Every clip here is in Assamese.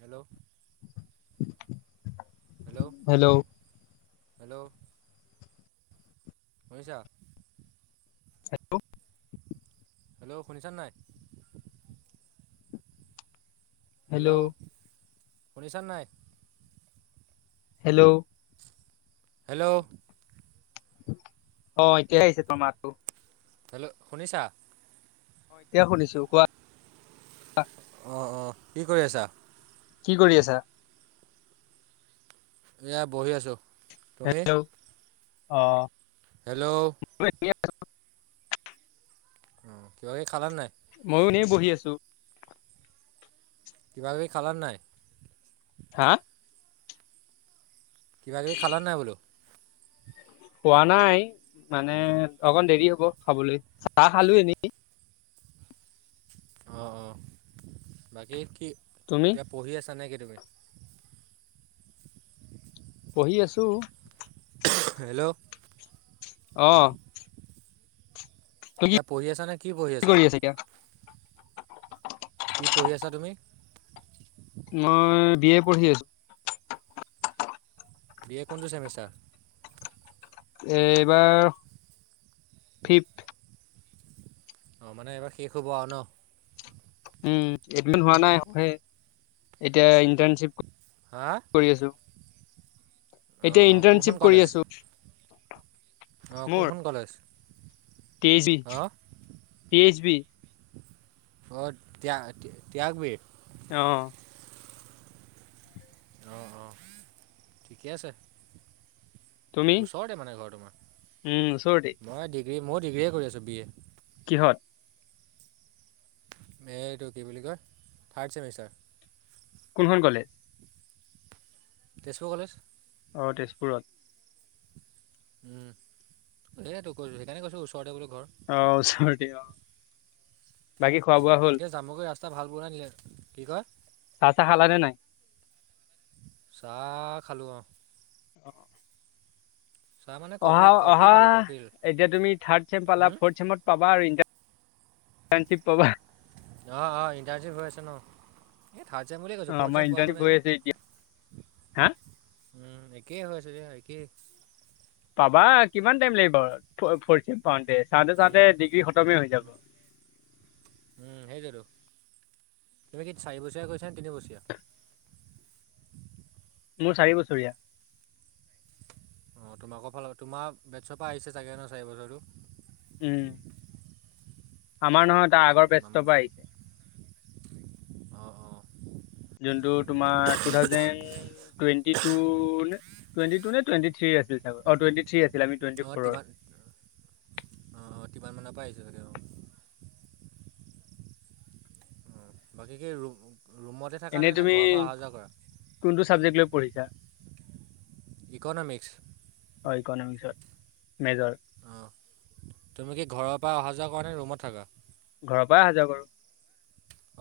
Hello, hello. হেল্ল'। শুনিছা? হেল্ল'। হেল্ল' শুনিছা নাই? হেল্ল', শুনিছা নাই? হেল্ল'। হেল্ল'। অ' এতিয়াহে আহিছে তোৰ মাতটো। হেল্ল', শুনিছা? এতিয়া শুনিছো কোৱা। অ' অ' কি কৰি আছা? কি কৰি আছা? এয়া বহি আছো। হেল্ল', অ'। হেল্ল'। উম কিবা কিবি খালা নে নাই? ময়ো এনেই বহি আছো। কিবা কিবি খালা নে নাই? হা? কিবা কিবি খালা নাই বোলো? খোৱা নাই, মানে অকণ দেৰি হ'ব খাবলৈ, চাহ খালো এনেই। অ' অ' বাকী কি তুমি? এতিয়া পঢ়ি আছা নেকি তুমি? পঢ়ি আছো। হেল্ল'। অ'। তুমি কিবা পঢ়ি আছা নে, কি পঢ়ি আছা? কি পঢ়ি আছা তুমি? মই বি এ পঢ়ি আছো। বি এ কোনটো ছেমিষ্টাৰ? এ এইবাৰ ফিফ। অঁ মানে এইবাৰ শেষ হ'ব আৰু ন। উম এডমি হোৱা নাই এতিয়া ইণ্টাৰ্বিপ। হা। কৰি আছো। অঁ এতিয়া অঁ কোন ইন্টাৰ্ণশ্বিপ খন কৰি কলেজ আছো অঁ কোন মোৰ খন কলেজ? টি যি পি ইহ বি। অ ত ত্যাগ বি। অ। অঁ অঁ ঠিকে আছে। তুমি ওচৰতে মানে ঘৰ তোমাৰ উম ওচৰতে মই ডিগ্ৰী মই ডিগ্ৰি কৰি আছো বি এ। কিহত। এই এইটো কি বুলি কয় থাৰ্ড চেমিষ্টাৰ। কোনখন কলেজ। তেজপুৰ কলেজ। অ তেজপুৰত। উম দেই দে তই কৈছো সেইকাৰণে কৈছো ওচৰতে বোলেো ঘৰ। অ ওচৰতে অ বাকী খোৱা বোৱা হল। জামোগৈ ৰাস্তা ভাল ব নিলে কি কয়। চা চা খালে নে নাই। চাহ খালো অ। অ। চাহ মানে কফি অহা কফি অহা খালোঁ কফি এতিয়া তুমি থাৰ্ড চেম পালা ফৰ্থ চেমত। পাবা আৰু ইাৰ ইণ্টাৰ্ণশ্বিপ পাবা। অঁ অঁ ইণ্টাৰশিপ হৈ আছে ন এই থাৰ্ড চেমিষ্টাৰ অ কৈছোঁ ফ'ৰ্থ আমাৰ চেম প ক ইণ্টাৰ্ণশ্বিপ নাই এ হৈ য়ে। আছে এতিয়া। হা উম একেই হৈ চাগে একেই। পাবা কিমান টাইম লাগিব ফ পাওঁতে চাওঁতে উম চাওঁতে ডিগ্ৰী খতমে হৈ যাব। উম সেইটোো তুমি কি চাৰি বছৰীয়া কৈছাে তিনিবছৰীয়া। মোৰ চাৰি বছৰীয়া। অ তোমাক ফাল তোমাৰ বেড চৰ ৰ চপা আহিছে চাগে ন চাৰি বছৰটো। উম আমাৰ নহয় তাৰ আগৰ বেদ চৰ পৰা আহিছে। অ অ। যোনটো তোমাৰ টু থাউজেণ্ড। টুৱেটি তো নে টুৱেটি থ আছিল অটুৱেটি থ্ৰী আছিল। আমি টুৱেণ্টি অ ফ'ৰৰ। তিমান। অঁ অঁ তিমান মানৰ পৰা আহিছে চাগে অঁ। অ বাকী কি ৰুমতে থাকা এনেই নে তুমি ঘৰৰ পৰা অহা যোৱা কৰা। কোনটো ছাবজেক্ট লৈ পঢ়ি ছা। ইকনমিকস। অ ইকনমিকসৰ মেজৰ। অঁ তুমি কি ঘৰৰ পৰা অহা যোৱা কৰা নে ৰুমত থাকা। ঘৰৰ পৰাই অহা যোৱা কৰো।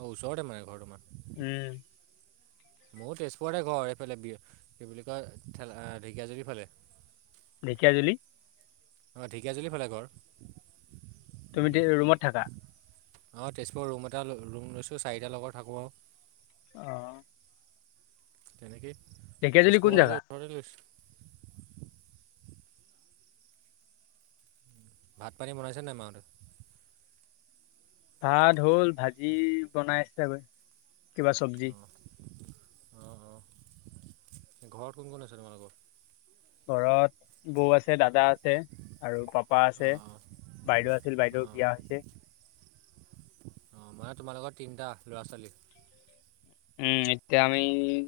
ওচৰতে মানে ঘৰ মানে। উম। ময়ো তেজপুৰতে ঘৰ এইফালে কি বুলি কয় ঢেকীয়াজুৰফালে। ঢেঁকীয়া জুলি। অঁ ঢেকীয়াজুলিৰ ফালে ঘৰ তুমি ৰুমত থাকা। অঁ তেজপুৰৰ ৰুম এটা ৰুম লৈছোঁ চাৰিটা লগত থাকোঁ আৰু- অ, তেনেকে ঢেকীয়াজুলি কোন তেজপুৰ জেগা? কলেজৰ ওচৰতে লৈছো। ভাত পানী বনাইছে নাই মাহঁতে, ভাত হ'ল ভাজি বনাইছেগৈ কিবা চবজি। অঁ অঁ ঘৰত কোন কোন আছে তোমালোকৰ? ঘৰত- বৌ আছে দাদা আছে আৰু পাপা আছে অঁ অঁ বাইদেউ আছিল বাইদেউ বিয়া হৈছে। অ মানে তোমাৰলোকৰ তিনটা ল'ৰা- ছোৱালী। উম এতিয়া আমি-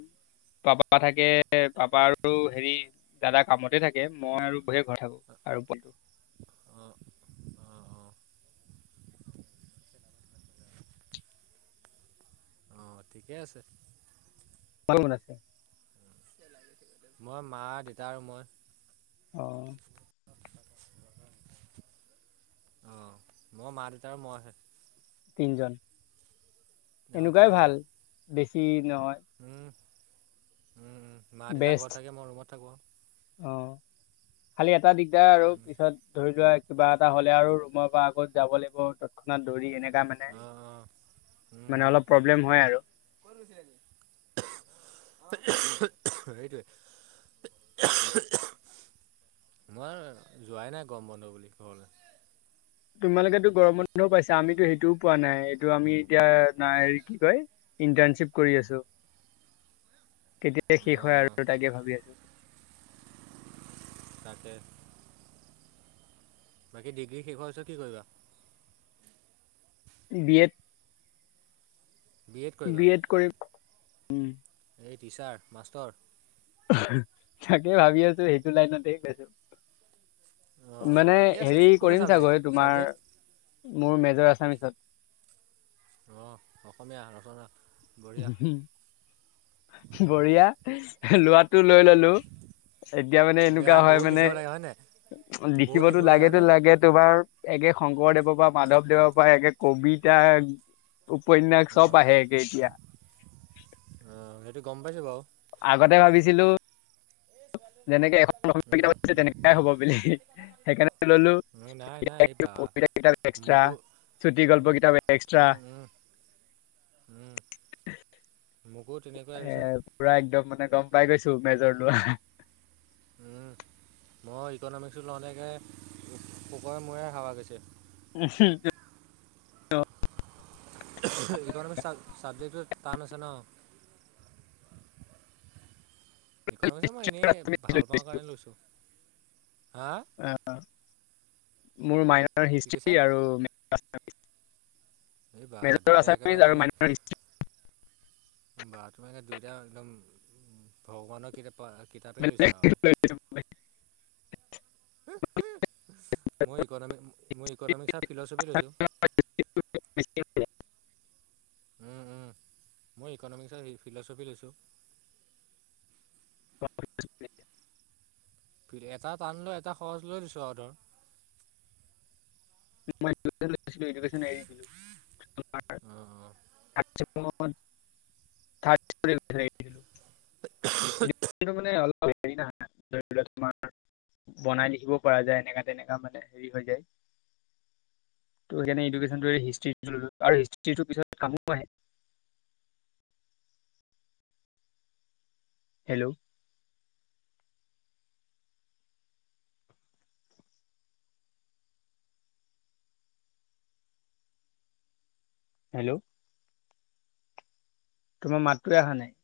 পাপা থাকে পাপা আৰু হেৰি দাদা কামতে থাকে মই আৰু বহে ঘৰ থাকো। আৰু বো- অ, অ ঠিকে আছে। ভাল মন আছে। মই মা দেউতা আৰু মই। অ, আহ মই মা-দেউতা আৰু মইহে তিনজন অঁ এনেকুৱাই তিনিজনে ভাল বেছি নহয়। মা- দেউতা ঘৰত বেষ্ট। থাকে মই ৰুমত থাকো। অ খালি এটা দিগদাৰ আৰু পিছত ধৰি লোৱা। কিবা এটা হ'লে আৰু ৰুমৰ পৰা আগত যাব লাগিব। খাত দৌৰি এনেকা মানে আৰু অঁ অঁ মানে অলপ প্ৰব্লেম হয় আৰু- [unintelligible] সেইটোৱেই- মই যোৱাই নাই গম বন্ধু বুলি ক'বলৈ। তোমালোকেতো গৰম মানুহো পাইছা আমিতো সেইটোও পোৱা নাই এইটো আমি এতিয়া ন হেৰি কি কয়। ইণ্টাৰ্ণশ্বিপ কৰি আছো কেতিয়াই শেষ হয় অঁ আৰু তাকে ভাবি আছো। তাকে বাকী ডিগ্ৰী শেষ হোৱা পিছত কি কৰিবা? বি এড- বি এড কৰিম। এই টিচাৰ মাষ্টৰ। তাকে ভাবি আছো সেইটো লাইনতে গৈছো। অঁ অঁ মানে ঠিকেই আছে হেৰি কোনটো কৰিম ছাবজেক্ট চাগৈ এই তোমাৰ ছাবজেক্ট মোৰ মেজৰ আছামিচত- আহ অসমীয়া ৰচনা- বঢ়িয়া বঢিয়া লোৱা। টো লৈ ললো এতিয়া মানে এনেকুৱা হয় মানে- হয় নাই। লিখিবতো লাগেতো লাগে তোমাৰ। একে শংকৰদেৱৰ পৰা মাধৱদেৱৰ পৰা একে কবিতা- উপন্যাস চপ আহে গ এতিয়া- অ সেইটো গম পাইছো বাৰু। আগতে ভাবিছিলোঁ যেনেকে এখন উম [unintelligible] তেনেকাই হব বুলি সেইকাৰণে ললোঁ। উম নাই নাই এই [unintelligible] বা কবিতাকেইটাও এক্সট্ৰা, মোকো উম, চুটিগল্পকেইটাও এক্সট্ৰা উম, [unintelligible] উম, উম। মোকো তেনেকুৱা এ আহিছে [unintelligible] পুৰা একদম মানে গম পাই গৈছো মেজৰ লোৱা [unintelligible] উম। মই ইকনমিক্স ল‌ওঁতে একে পুকৰে মূৰে হাৱা গৈছে [unintelligible] উমু [unintelligible] [unintelligible] ইকনমিক্স চাব-চাবজেক্টটো টান আছে ন? ইকনমিক্সে মই এনেই ভাল পাওঁ কাৰণে [unintelligible] লৈছোঁ হা অঁ। মোৰ মাইনৰ কি হিষ্ট্ৰ্ৰী কৈছা আৰু [unintelligible] এই বা মেজৰ দুয়োটাই একেবাৰে আছামিজ আৰু মাইনৰ হিষ্ট্ৰী। বাহ তোমাৰ এ দুইটা একদম ভগৱানৰ কিপা [unintelligible] ব [unintelligible] [unintelligible] মই ইকনমিক্স, মই ইকনমিক্স আৰু ফিলচফি লৈছোঁ। উ [unintelligible] নিশ্চয় [unintelligible] উম-উম, মই ইকনমিক্স আৰু ফিলচফি লৈছোঁ। এটা টান লৈ এটা সহজ লৈ দিছো আৰু ধৰ [unintelligible] মই এডুকেশ্বন লৈছিলোঁ। এডুকেশ্বন এৰি দিলোঁ তোমাৰ [unintelligible] অ, অ। থ্ৰাড চেমত [unintelligible] [unintelligible] এডুকেশ্যনটো মানে অলপ হেৰি ন [unintelligible] ধৰি লোৱা তোমাৰ বনাই লিখিব পৰা যায়। এনেকা-তেনেকা মানে হেৰি হৈ যায়। [unintelligible] ত সেইকাৰণে এডুকেশ্বনটো এৰি, হিষ্ট্ৰীটো ললো। হিষ্ট্ৰীটো পিছত কামো আহে। [unintelligible] Hello [unintelligible] hello. তোমাৰ মাতটোৱেই অহা নাই? [unintelligible]